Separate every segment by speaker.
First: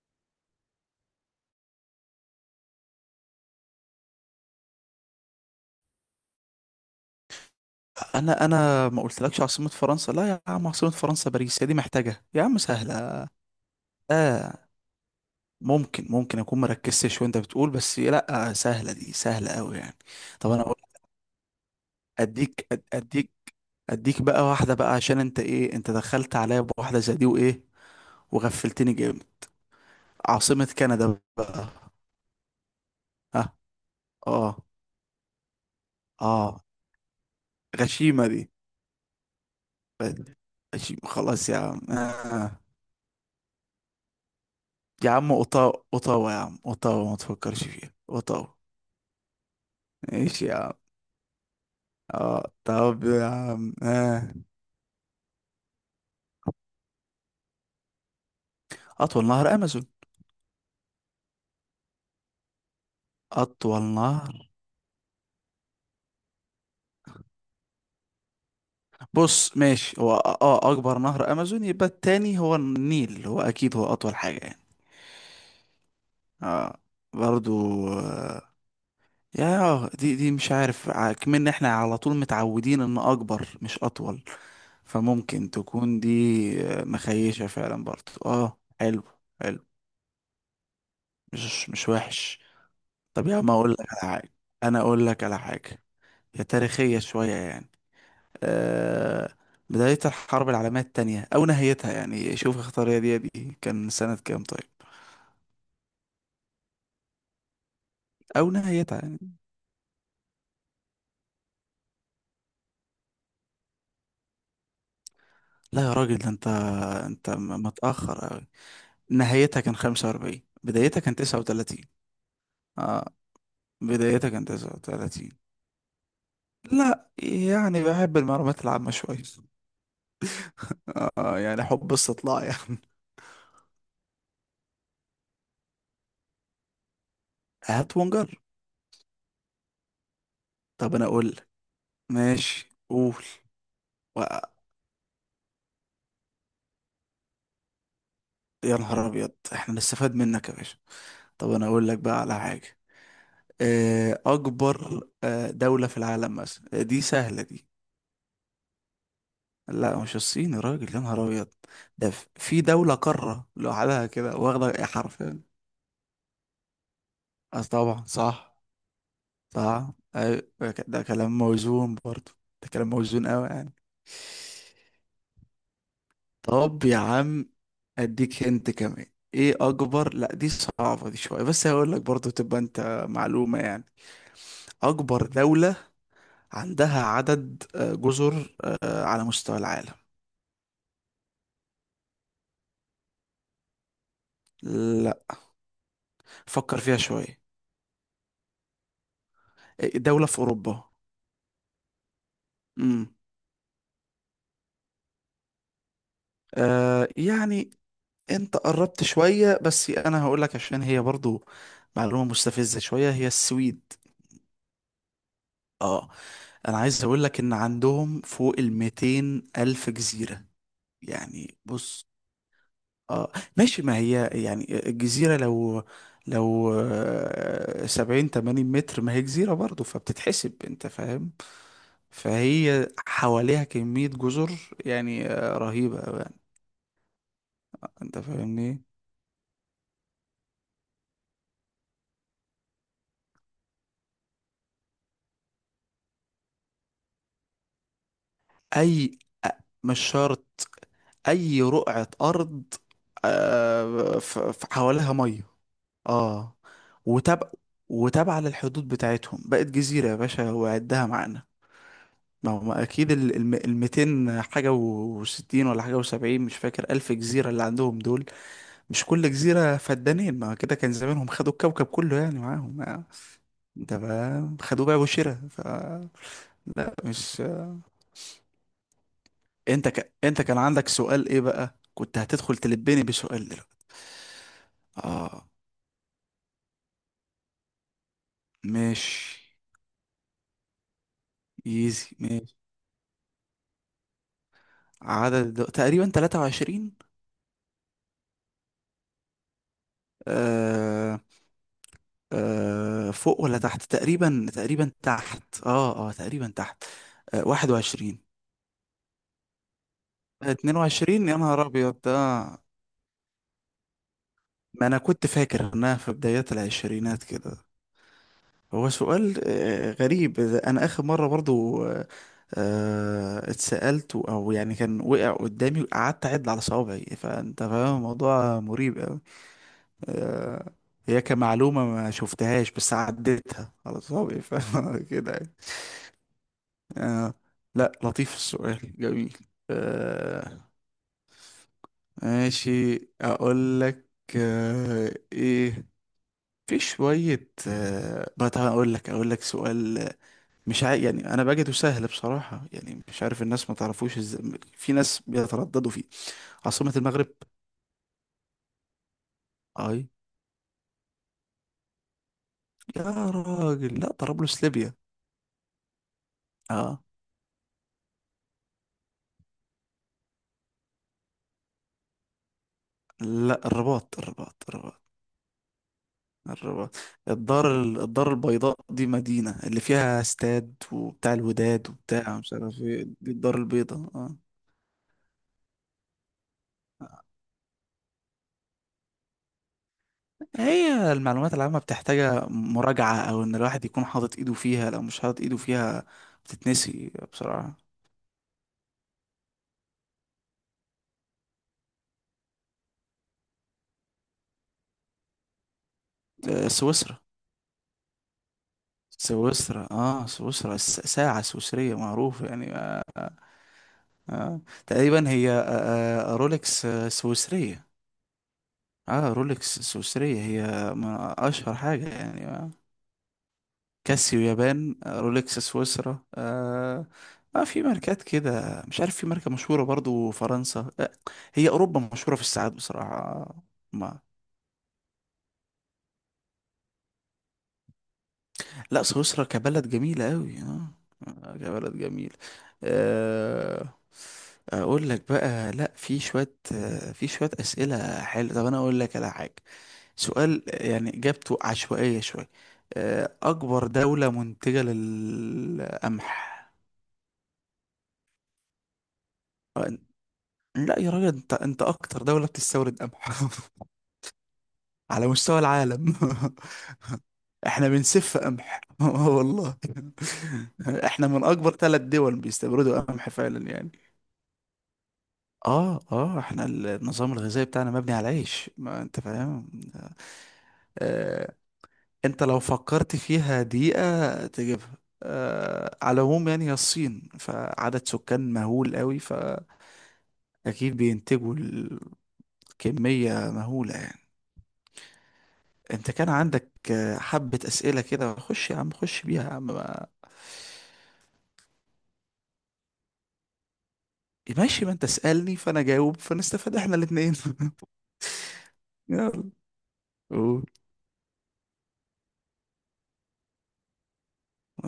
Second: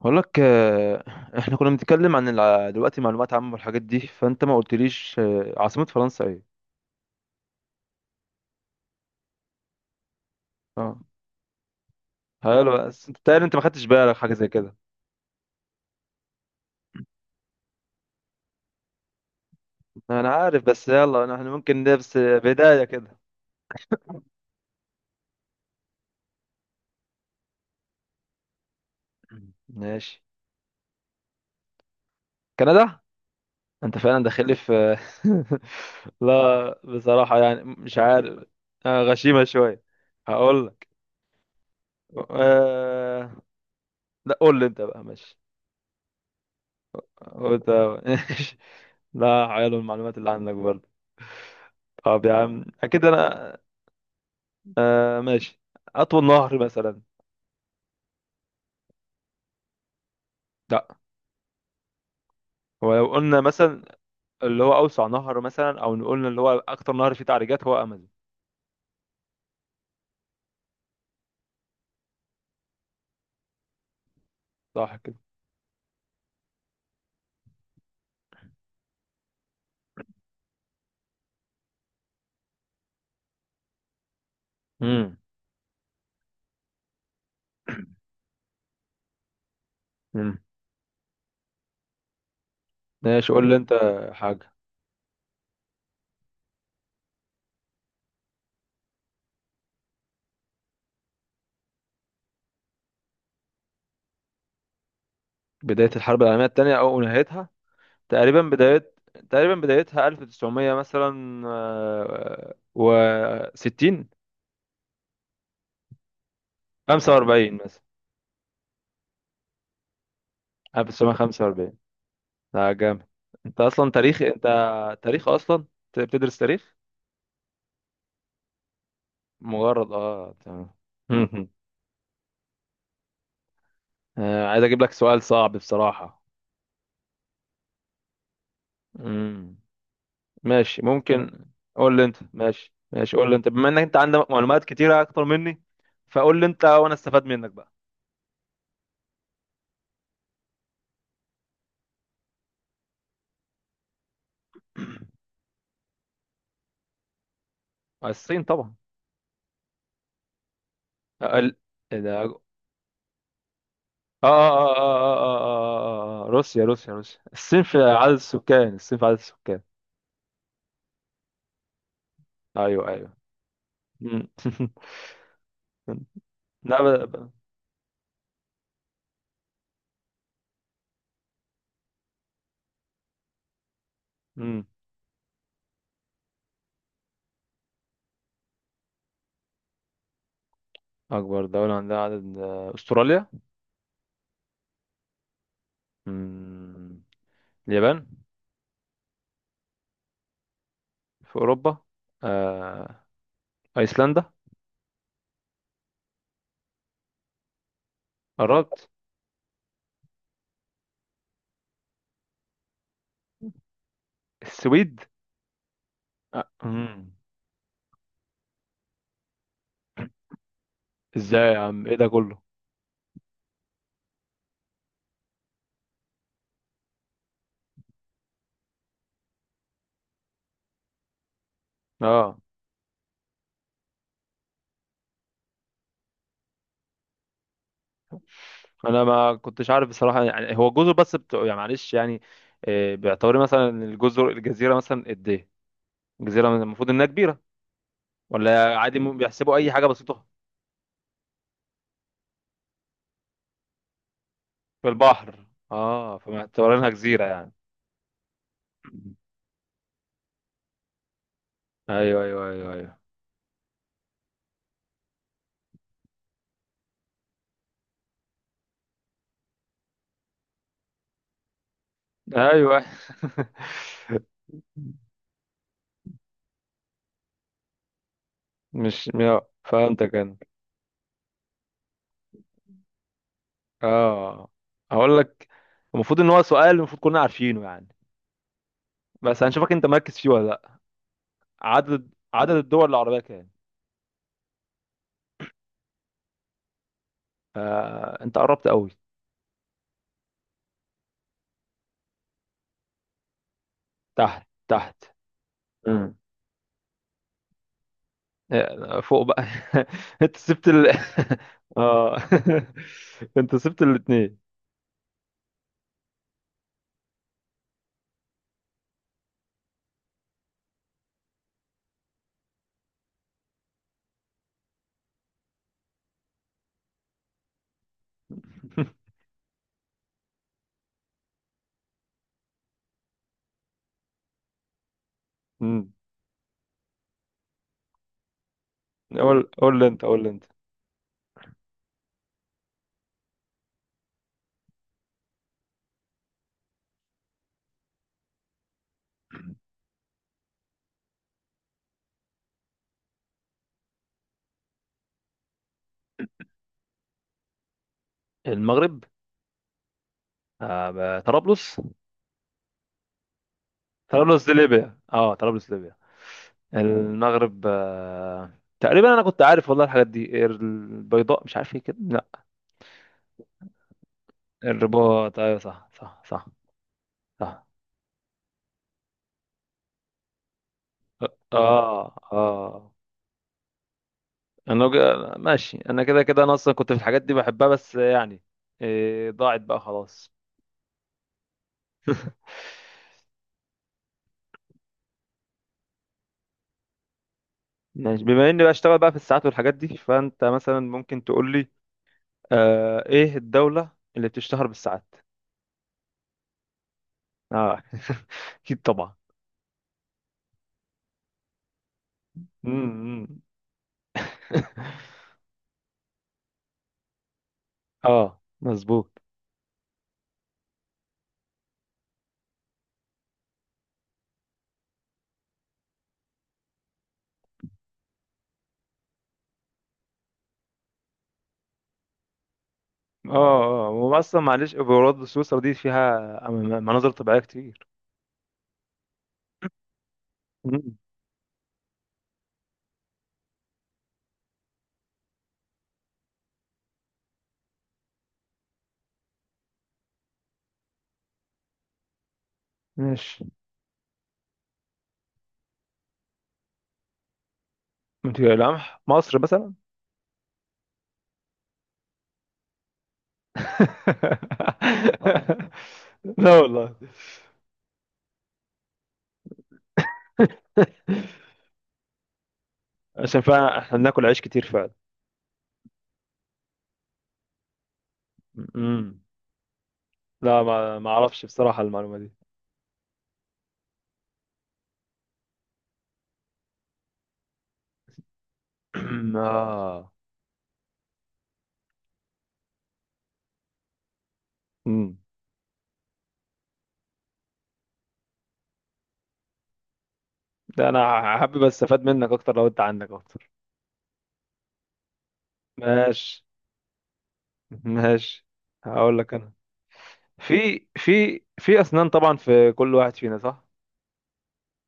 Speaker 1: بقول لك، احنا كنا بنتكلم عن دلوقتي معلومات عامة والحاجات دي. فانت ما قلتليش، عاصمة فرنسا ايه؟
Speaker 2: انا ما قلتلكش عاصمة فرنسا، لا يا عم. عاصمة
Speaker 1: اه،
Speaker 2: فرنسا باريس، هي دي محتاجة يا عم؟
Speaker 1: حلو. بس انت
Speaker 2: سهلة.
Speaker 1: تقريبا ما خدتش بالك حاجة زي
Speaker 2: اه،
Speaker 1: كده.
Speaker 2: ممكن اكون مركزتش وانت بتقول، بس لا سهلة دي، سهلة قوي يعني.
Speaker 1: انا
Speaker 2: طب انا
Speaker 1: عارف.
Speaker 2: اقول.
Speaker 1: بس يلا، احنا ممكن نبس
Speaker 2: اديك أد-
Speaker 1: بداية كده.
Speaker 2: اديك اديك بقى واحدة بقى، عشان انت ايه، انت دخلت عليا بواحدة زي دي وايه، وغفلتني جامد.
Speaker 1: ماشي.
Speaker 2: عاصمة كندا بقى.
Speaker 1: كندا.
Speaker 2: ها.
Speaker 1: انت فعلا داخل لي
Speaker 2: اه،
Speaker 1: في
Speaker 2: اه.
Speaker 1: لا بصراحة يعني مش
Speaker 2: غشيمة
Speaker 1: عارف.
Speaker 2: دي،
Speaker 1: غشيمة شوية. هقول لك.
Speaker 2: غشيمة خلاص يا عم آه.
Speaker 1: أه... لا، قول لي انت بقى.
Speaker 2: يا عم
Speaker 1: ماشي.
Speaker 2: اوتاوا، اوتاوا يا عم، اوتاوا، ما تفكرش
Speaker 1: قلت
Speaker 2: فيها اوتاوا.
Speaker 1: ماشي. لا، حلو المعلومات اللي
Speaker 2: ماشي
Speaker 1: عندك
Speaker 2: يا عم.
Speaker 1: برضه. طب يا
Speaker 2: اه
Speaker 1: عم،
Speaker 2: طب
Speaker 1: اكيد
Speaker 2: يا
Speaker 1: انا.
Speaker 2: عم آه.
Speaker 1: آه، ماشي. اطول نهر مثلا.
Speaker 2: اطول نهر امازون،
Speaker 1: لا. هو لو قلنا مثلا،
Speaker 2: اطول نهر.
Speaker 1: اللي هو اوسع نهر مثلا، او نقول اللي هو اكتر نهر فيه تعريجات هو امازون.
Speaker 2: بص ماشي، هو اكبر نهر امازون، يبقى التاني هو النيل، هو اكيد هو اطول حاجة يعني.
Speaker 1: صح كده.
Speaker 2: اه، برضو آه. يا دي دي، مش عارف، كمان احنا على طول متعودين ان اكبر مش اطول،
Speaker 1: امم.
Speaker 2: فممكن تكون دي. آه، مخيشة فعلا برضو. اه حلو، حلو.
Speaker 1: امم.
Speaker 2: مش وحش. طب
Speaker 1: ماشي،
Speaker 2: يا
Speaker 1: قول
Speaker 2: عم
Speaker 1: لي
Speaker 2: اقول
Speaker 1: انت.
Speaker 2: لك على حاجة،
Speaker 1: حاجه.
Speaker 2: انا اقول لك على حاجة. هي تاريخية شوية يعني. آه، بداية الحرب العالمية التانية أو نهايتها؟ يعني شوف اختار، يا دي يا دي، كان سنة كام طيب؟
Speaker 1: بدايه الحرب العالميه الثانيه او نهايتها. تقريبا
Speaker 2: أو
Speaker 1: بدايه.
Speaker 2: نهايتها يعني.
Speaker 1: تقريبا بدايتها 1900 مثلا، و 60.
Speaker 2: لا يا راجل، ده أنت أنت
Speaker 1: 45
Speaker 2: م-
Speaker 1: مثلا.
Speaker 2: متأخر أوي. نهايتها كان خمسة وأربعين، بدايتها كان تسعة
Speaker 1: 1945.
Speaker 2: وتلاتين.
Speaker 1: لا، جامد.
Speaker 2: آه.
Speaker 1: انت اصلا تاريخ
Speaker 2: بدايتها
Speaker 1: انت.
Speaker 2: كان تسعة
Speaker 1: تاريخ
Speaker 2: وتلاتين.
Speaker 1: اصلا انت بتدرس تاريخ.
Speaker 2: لا يعني بحب المعلومات العامة شوية.
Speaker 1: مجرد، اه تمام.
Speaker 2: آه يعني حب استطلاع يعني.
Speaker 1: آه، عايز اجيب لك سؤال صعب بصراحة.
Speaker 2: هات ونجر.
Speaker 1: مم. ماشي،
Speaker 2: طب أنا أقول
Speaker 1: ممكن.
Speaker 2: لك.
Speaker 1: قول لي انت.
Speaker 2: ماشي
Speaker 1: ماشي، ماشي،
Speaker 2: قول.
Speaker 1: قول لي انت، بما انك
Speaker 2: و-
Speaker 1: عندك معلومات كتيرة اكتر مني. فقول لي انت وانا استفاد منك بقى.
Speaker 2: يا نهار أبيض، إحنا نستفاد منك يا باشا؟ طب أنا أقول لك بقى على حاجة. اكبر دولة في العالم مثلا، دي سهلة دي.
Speaker 1: الصين طبعا.
Speaker 2: لا مش الصين يا راجل، يا نهار ابيض.
Speaker 1: ال... ايه
Speaker 2: ده
Speaker 1: ده...
Speaker 2: في دولة قارة لوحدها كده، واخدة إيه، حرفيا.
Speaker 1: اه آه، روسيا، روسيا، روسيا.
Speaker 2: اه
Speaker 1: الصين في
Speaker 2: طبعا،
Speaker 1: عدد
Speaker 2: صح،
Speaker 1: السكان. الصين في عدد السكان.
Speaker 2: صح، أيوة، ده كلام موزون برضه. ده
Speaker 1: ايوه،
Speaker 2: كلام
Speaker 1: ايوه.
Speaker 2: موزون قوي يعني.
Speaker 1: مم. لا،
Speaker 2: طب يا عم، اديك هنت كمان. ايه اكبر، لا دي صعبة دي شوية، بس هقول لك برضه تبقى انت معلومة يعني.
Speaker 1: مم.
Speaker 2: اكبر دولة عندها عدد جزر على مستوى العالم.
Speaker 1: أكبر دولة عندها عدد، أستراليا.
Speaker 2: لا فكر فيها
Speaker 1: مم.
Speaker 2: شوية.
Speaker 1: اليابان.
Speaker 2: آه، دولة في أوروبا.
Speaker 1: في أوروبا؟ آه.
Speaker 2: امم.
Speaker 1: أيسلندا.
Speaker 2: آه يعني. أنت
Speaker 1: قربت.
Speaker 2: قربت شوية، بس أنا هقول لك عشان هي برضو معلومة مستفزة شوية، هي السويد.
Speaker 1: السويد.
Speaker 2: اه.
Speaker 1: آه.
Speaker 2: أنا عايز
Speaker 1: مم.
Speaker 2: أقول لك إن عندهم فوق الميتين ألف جزيرة.
Speaker 1: إزاي يا
Speaker 2: يعني
Speaker 1: عم، إيه ده
Speaker 2: بص،
Speaker 1: كله؟
Speaker 2: اه ماشي، ما هي يعني الجزيرة، لو سبعين تمانين متر، ما هي جزيرة برضو، فبتتحسب، انت فاهم.
Speaker 1: أه،
Speaker 2: فهي حواليها كمية جزر يعني، آه، رهيبة أوي يعني، انت فاهمني.
Speaker 1: أنا ما كنتش عارف بصراحة. يعني هو جزر بس بتوع يعني، معلش يعني. آه، باعتباري مثلا، الجزيرة مثلا قد إيه؟ الجزيرة مثلاً المفروض إنها كبيرة ولا عادي،
Speaker 2: اي، أ-
Speaker 1: بيحسبوا أي حاجة
Speaker 2: مش
Speaker 1: بسيطة.
Speaker 2: شرط، اي رقعة ارض
Speaker 1: في
Speaker 2: حواليها مية.
Speaker 1: البحر. أه،
Speaker 2: اه.
Speaker 1: فمعتبرينها جزيرة
Speaker 2: وتابع
Speaker 1: يعني.
Speaker 2: وتابعة للحدود بتاعتهم، بقت جزيرة يا باشا وعدها معانا.
Speaker 1: أيوه، أيوه،
Speaker 2: ما هو
Speaker 1: أيوه، أيوه،
Speaker 2: اكيد 200 حاجه و60 ولا حاجه و70، مش فاكر، الف جزيره اللي عندهم دول. مش كل جزيره فدانين، ما كده كان زمانهم خدوا الكوكب كله يعني معاهم
Speaker 1: أيوه.
Speaker 2: ده بقى خدوه بقى وشرا ف. لا مش.
Speaker 1: مش
Speaker 2: انت ك...
Speaker 1: فهمتك انا.
Speaker 2: انت كان عندك سؤال ايه بقى، كنت هتدخل تلبني بسؤال دلوقتي؟
Speaker 1: اه، هقول
Speaker 2: اه
Speaker 1: لك. المفروض ان هو سؤال المفروض كلنا عارفينه يعني.
Speaker 2: ماشي.
Speaker 1: بس هنشوفك انت مركز فيه ولا لا.
Speaker 2: ايزي
Speaker 1: عدد
Speaker 2: ماشي.
Speaker 1: الدول العربية كام؟
Speaker 2: تقريبا 23.
Speaker 1: آه، انت قربت قوي.
Speaker 2: آه... فوق ولا تحت؟ تقريبا
Speaker 1: تحت،
Speaker 2: تقريبا
Speaker 1: تحت.
Speaker 2: تحت، اه اه
Speaker 1: مم.
Speaker 2: تقريبا تحت. آه، 21،
Speaker 1: آه، فوق بقى. انت سبت ال.
Speaker 2: 22 يا نهار أبيض ده.
Speaker 1: اه. انت سبت الاتنين.
Speaker 2: ما أنا كنت فاكر إنها في بدايات العشرينات كده. هو سؤال غريب، أنا آخر مرة برضو اتسألت، أو يعني كان وقع قدامي، قعدت أعد على صوابعي، فأنت فاهم الموضوع مريب أوي. آه، هي كمعلومة ما شفتهاش، بس عديتها على صوابعي، فاهم كده يعني.
Speaker 1: مم. مم.
Speaker 2: آه، لا لطيف، السؤال جميل.
Speaker 1: قول لي انت. قول لي انت.
Speaker 2: آه، ماشي اقول لك. ايه، في شوية بقى، تعالى اقول لك سؤال. مش عارف يعني، انا بجده سهل بصراحة يعني، مش عارف الناس ما تعرفوش ازاي، في ناس بيترددوا فيه. عاصمة المغرب.
Speaker 1: المغرب.
Speaker 2: اي.
Speaker 1: طرابلس.
Speaker 2: يا راجل لا،
Speaker 1: طرابلس دي
Speaker 2: طرابلس ليبيا.
Speaker 1: ليبيا. اه، طرابلس ليبيا.
Speaker 2: اه.
Speaker 1: المغرب، آه، تقريبا انا كنت عارف والله. الحاجات دي، البيضاء مش عارف ايه كده. لا،
Speaker 2: لا الرباط، الرباط، الرباط،
Speaker 1: الرباط. ايوه، صح، صح، صح.
Speaker 2: الرباط.
Speaker 1: صح.
Speaker 2: الدار البيضاء دي مدينة اللي فيها استاد وبتاع
Speaker 1: اه،
Speaker 2: الوداد،
Speaker 1: اه،
Speaker 2: وبتاع مش عارف
Speaker 1: اه.
Speaker 2: ايه، دي الدار البيضاء، اه.
Speaker 1: انا ماشي. انا كده كده، انا اصلا كنت في الحاجات دي بحبها بس يعني. إيه، ضاعت بقى خلاص.
Speaker 2: هي المعلومات العامة بتحتاجها مراجعة، أو إن الواحد يكون حاطط إيده فيها، لو مش حاطط إيده فيها بتتنسي بسرعة.
Speaker 1: ماشي، بما اني بشتغل بقى في الساعات والحاجات دي، فانت مثلا ممكن تقول لي، آه، ايه الدولة اللي بتشتهر بالساعات؟
Speaker 2: آه، سويسرا.
Speaker 1: اه. اكيد طبعا.
Speaker 2: سويسرا، اه سويسرا، ساعة سويسرية معروفة يعني
Speaker 1: مم. مم.
Speaker 2: آه. تقريبا هي رولكس سويسرية.
Speaker 1: اه، مظبوط.
Speaker 2: اه، رولكس سويسرية، هي من أشهر حاجة يعني. كاسيو يابان، رولكس سويسرا. في ماركات كده مش عارف، في ماركة مشهورة برضو فرنسا آه. هي أوروبا مشهورة في الساعات بصراحة آه،
Speaker 1: اه، اه،
Speaker 2: ما.
Speaker 1: واصلا معلش برضه سويسرا دي فيها مناظر طبيعيه كتير.
Speaker 2: لا سويسرا كبلد جميلة أوي آه.
Speaker 1: مم.
Speaker 2: كبلد جميل آه. أقول لك بقى، لا في شوية في شوية أسئلة حلوة. طب أنا أقول لك على حاجة، سؤال يعني إجابته عشوائية شوية.
Speaker 1: ماشي.
Speaker 2: أكبر دولة منتجة للقمح.
Speaker 1: انت لمح مصر مثلا.
Speaker 2: لا يا راجل، انت اكتر دولة بتستورد قمح على مستوى العالم.
Speaker 1: لا والله.
Speaker 2: احنا بنسف قمح والله. احنا من اكبر ثلاث دول بيستوردوا قمح
Speaker 1: عشان
Speaker 2: فعلا
Speaker 1: فعلا
Speaker 2: يعني.
Speaker 1: احنا بناكل عيش كتير فعلا.
Speaker 2: اه اه، احنا النظام الغذائي بتاعنا مبني على العيش، ما انت
Speaker 1: مم.
Speaker 2: فاهم.
Speaker 1: لا، ما اعرفش
Speaker 2: آه.
Speaker 1: بصراحه المعلومه دي.
Speaker 2: انت لو فكرت فيها دقيقة تجيبها. آه على العموم، يعني هي الصين فعدد سكان مهول قوي، فاكيد
Speaker 1: اه.
Speaker 2: بينتجوا، الكمية مهولة يعني.
Speaker 1: مم.
Speaker 2: انت كان عندك حبة أسئلة كده، خش يا عم، خش بيها يا عم
Speaker 1: ده انا حابب استفاد منك اكتر لو انت عندك اكتر.
Speaker 2: ماشي، ما انت اسألني فانا جاوب،
Speaker 1: ماشي.
Speaker 2: فنستفاد احنا الاتنين
Speaker 1: ماشي. هقول لك
Speaker 2: يلا
Speaker 1: انا.
Speaker 2: قول.
Speaker 1: في اسنان طبعا في كل واحد فينا، صح؟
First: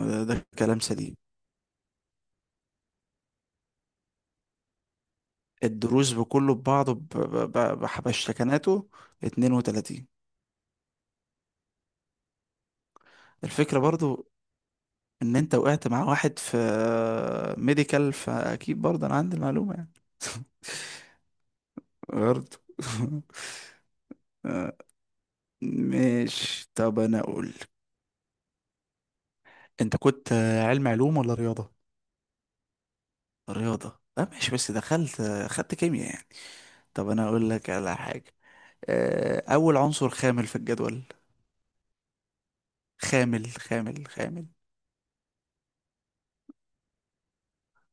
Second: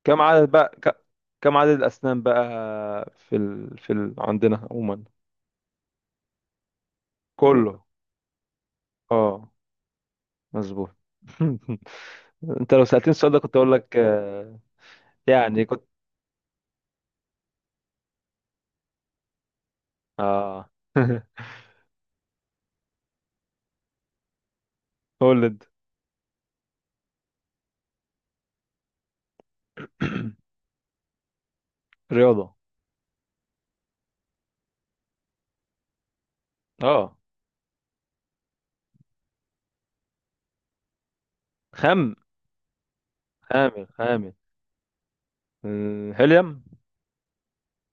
Speaker 1: كم
Speaker 2: ده
Speaker 1: عدد بقى
Speaker 2: كلام
Speaker 1: ك-
Speaker 2: سليم.
Speaker 1: كم عدد الأسنان بقى؟ عندنا عموما.
Speaker 2: الدروز بكله ببعضه
Speaker 1: كله، كله.
Speaker 2: بحبشتكناته.
Speaker 1: اه،
Speaker 2: 32.
Speaker 1: مظبوط. انت لو سألتني السؤال ده كنت اقول
Speaker 2: الفكرة
Speaker 1: لك،
Speaker 2: برضو
Speaker 1: آه،
Speaker 2: ان انت
Speaker 1: يعني كنت.
Speaker 2: وقعت مع واحد في ميديكال، فاكيد برضه انا عندي المعلومة يعني.
Speaker 1: اه.
Speaker 2: برضه آه،
Speaker 1: قول انت.
Speaker 2: ماشي طب انا اقول. انت كنت علوم ولا رياضة؟
Speaker 1: رياضة.
Speaker 2: رياضة، لا ماشي، بس دخلت خدت كيمياء يعني. طب
Speaker 1: اه.
Speaker 2: انا اقول لك على حاجة، آه، اول عنصر خامل في الجدول.
Speaker 1: خم
Speaker 2: خامل،
Speaker 1: خامل،
Speaker 2: خامل،
Speaker 1: خامل.
Speaker 2: خامل.
Speaker 1: آه، هيليوم.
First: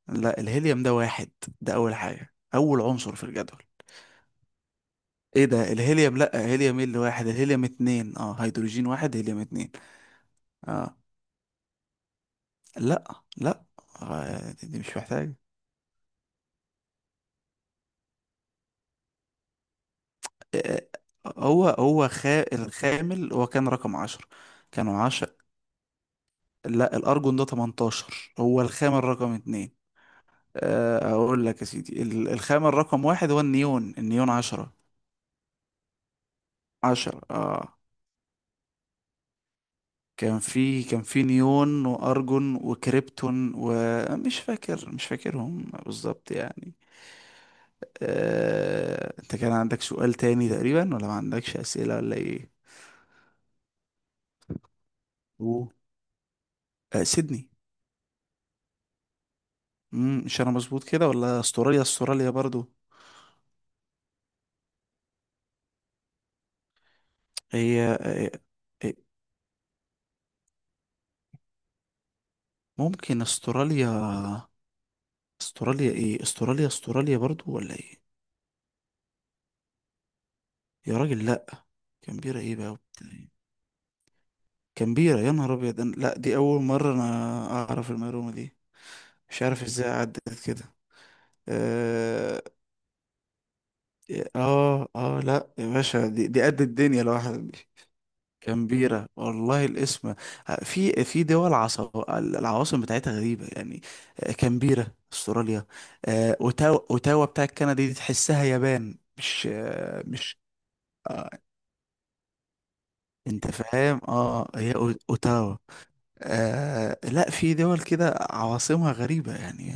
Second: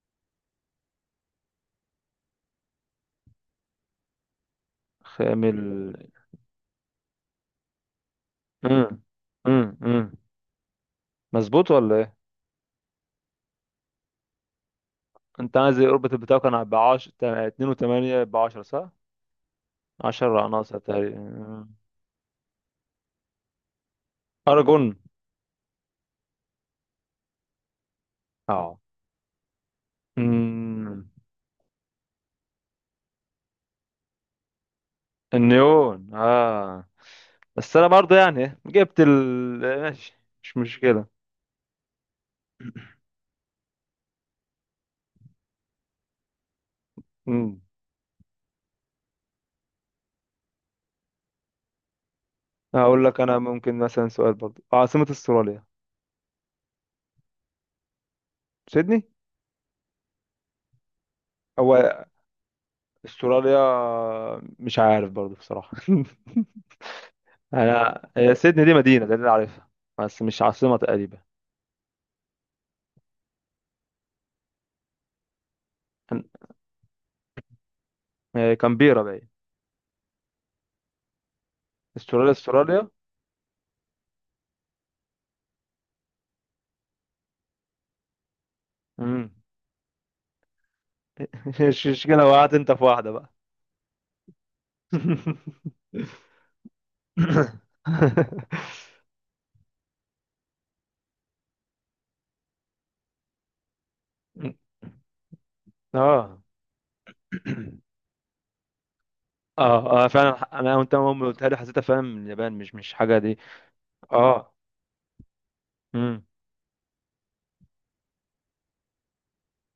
Speaker 2: لا الهيليوم ده واحد، ده اول حاجة، اول عنصر في الجدول، ايه
Speaker 1: خامل،
Speaker 2: ده.
Speaker 1: حلو
Speaker 2: الهيليوم
Speaker 1: ده.
Speaker 2: لا، هيليوم ايه اللي واحد، الهيليوم اتنين، اه هيدروجين
Speaker 1: امم.
Speaker 2: واحد، هيليوم
Speaker 1: امم
Speaker 2: اتنين.
Speaker 1: امم
Speaker 2: اه.
Speaker 1: مظبوط ولا ايه؟
Speaker 2: لا، لا، آه، دي مش محتاج.
Speaker 1: انت عايز الاوربت بتاعك كان ب 10. 2 و8 ب 10، صح؟ 10 ناقصه
Speaker 2: آه،
Speaker 1: تقريبا،
Speaker 2: الخامل هو كان رقم عشرة.
Speaker 1: ارجون.
Speaker 2: كانوا عشرة. لا الأرجون ده 18، هو
Speaker 1: اه.
Speaker 2: الخامل رقم اتنين.
Speaker 1: مم.
Speaker 2: آه، اقول لك يا سيدي، الخامة الرقم واحد هو النيون، النيون عشرة.
Speaker 1: النيون. اه،
Speaker 2: عشرة اه.
Speaker 1: بس انا برضه يعني جبت ال. ماشي،
Speaker 2: كان
Speaker 1: مش
Speaker 2: في كان
Speaker 1: مشكلة.
Speaker 2: في نيون وارجون وكريبتون، ومش فاكر، مش فاكرهم بالظبط يعني.
Speaker 1: مم.
Speaker 2: آه، انت كان عندك سؤال تاني تقريبا ولا ما عندكش اسئلة ولا ايه؟
Speaker 1: هقول لك انا. ممكن مثلا سؤال برضه، عاصمة استراليا.
Speaker 2: أوه. آه، سيدني.
Speaker 1: سيدني.
Speaker 2: مم، مش انا مظبوط كده، ولا استراليا،
Speaker 1: هو
Speaker 2: استراليا برضو؟
Speaker 1: استراليا مش عارف برضه بصراحة.
Speaker 2: هي
Speaker 1: انا هي سيدني دي
Speaker 2: آه،
Speaker 1: مدينة ده اللي أنا عارفها، بس مش عاصمة تقريبا.
Speaker 2: ممكن استراليا. استراليا ايه،
Speaker 1: كان-
Speaker 2: استراليا استراليا برضو ولا ايه؟
Speaker 1: آه، كامبيرا باين.
Speaker 2: يا راجل لا.
Speaker 1: استراليا،
Speaker 2: كامبيرا ايه بقى
Speaker 1: استراليا.
Speaker 2: وبتاع. كان بيرة يا نهار أبيض. لا دي أول مرة أنا أعرف المعلومة دي،
Speaker 1: مم.
Speaker 2: مش عارف إزاي عدت كده.
Speaker 1: مش، مش كده،
Speaker 2: آه
Speaker 1: وقعت انت في واحدة بقى.
Speaker 2: لا يا باشا، دي قد الدنيا لوحدها دي. كان بيرة، والله الاسم آه. في دول، العواصم بتاعتها غريبة يعني. آه، كامبيرا استراليا. آه،
Speaker 1: اه،
Speaker 2: اوتاوا، اوتاوا بتاع كندا، دي تحسها يابان مش
Speaker 1: اه، اه، فعلا
Speaker 2: مش،
Speaker 1: انا وانت اول ما
Speaker 2: آه،
Speaker 1: قلتها لي حسيتها فعلا من اليابان. مش حاجه دي.
Speaker 2: انت فاهم. اه
Speaker 1: اه.
Speaker 2: هي اوتاوا.
Speaker 1: امم.
Speaker 2: آه لا في دول كده عواصمها غريبة يعني.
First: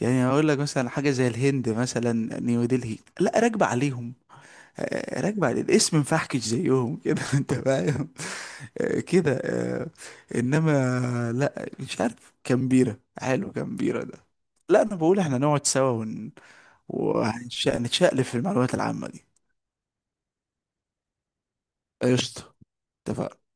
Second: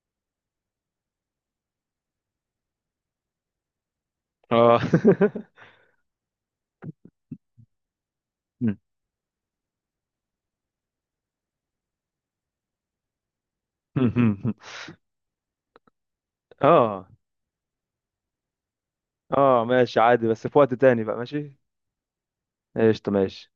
Speaker 2: يعني هقول لك مثلا حاجة زي الهند، مثلا نيودلهي، لا راكبة عليهم،
Speaker 1: اه.
Speaker 2: آه، راكبة على الاسم، مفحكش زيهم كده انت فاهم.
Speaker 1: مم.
Speaker 2: آه، كده آه، انما، لا مش عارف، كامبيرا حلو، كامبيرا ده. لا انا بقول احنا نقعد سوا ون...
Speaker 1: اه،
Speaker 2: وهنتشقلب في المعلومات العامة دي.
Speaker 1: اه، ماشي عادي بس في وقت تاني بقى. ماشي.
Speaker 2: قشطة.
Speaker 1: قشطة.
Speaker 2: اتفقنا.
Speaker 1: ماشي.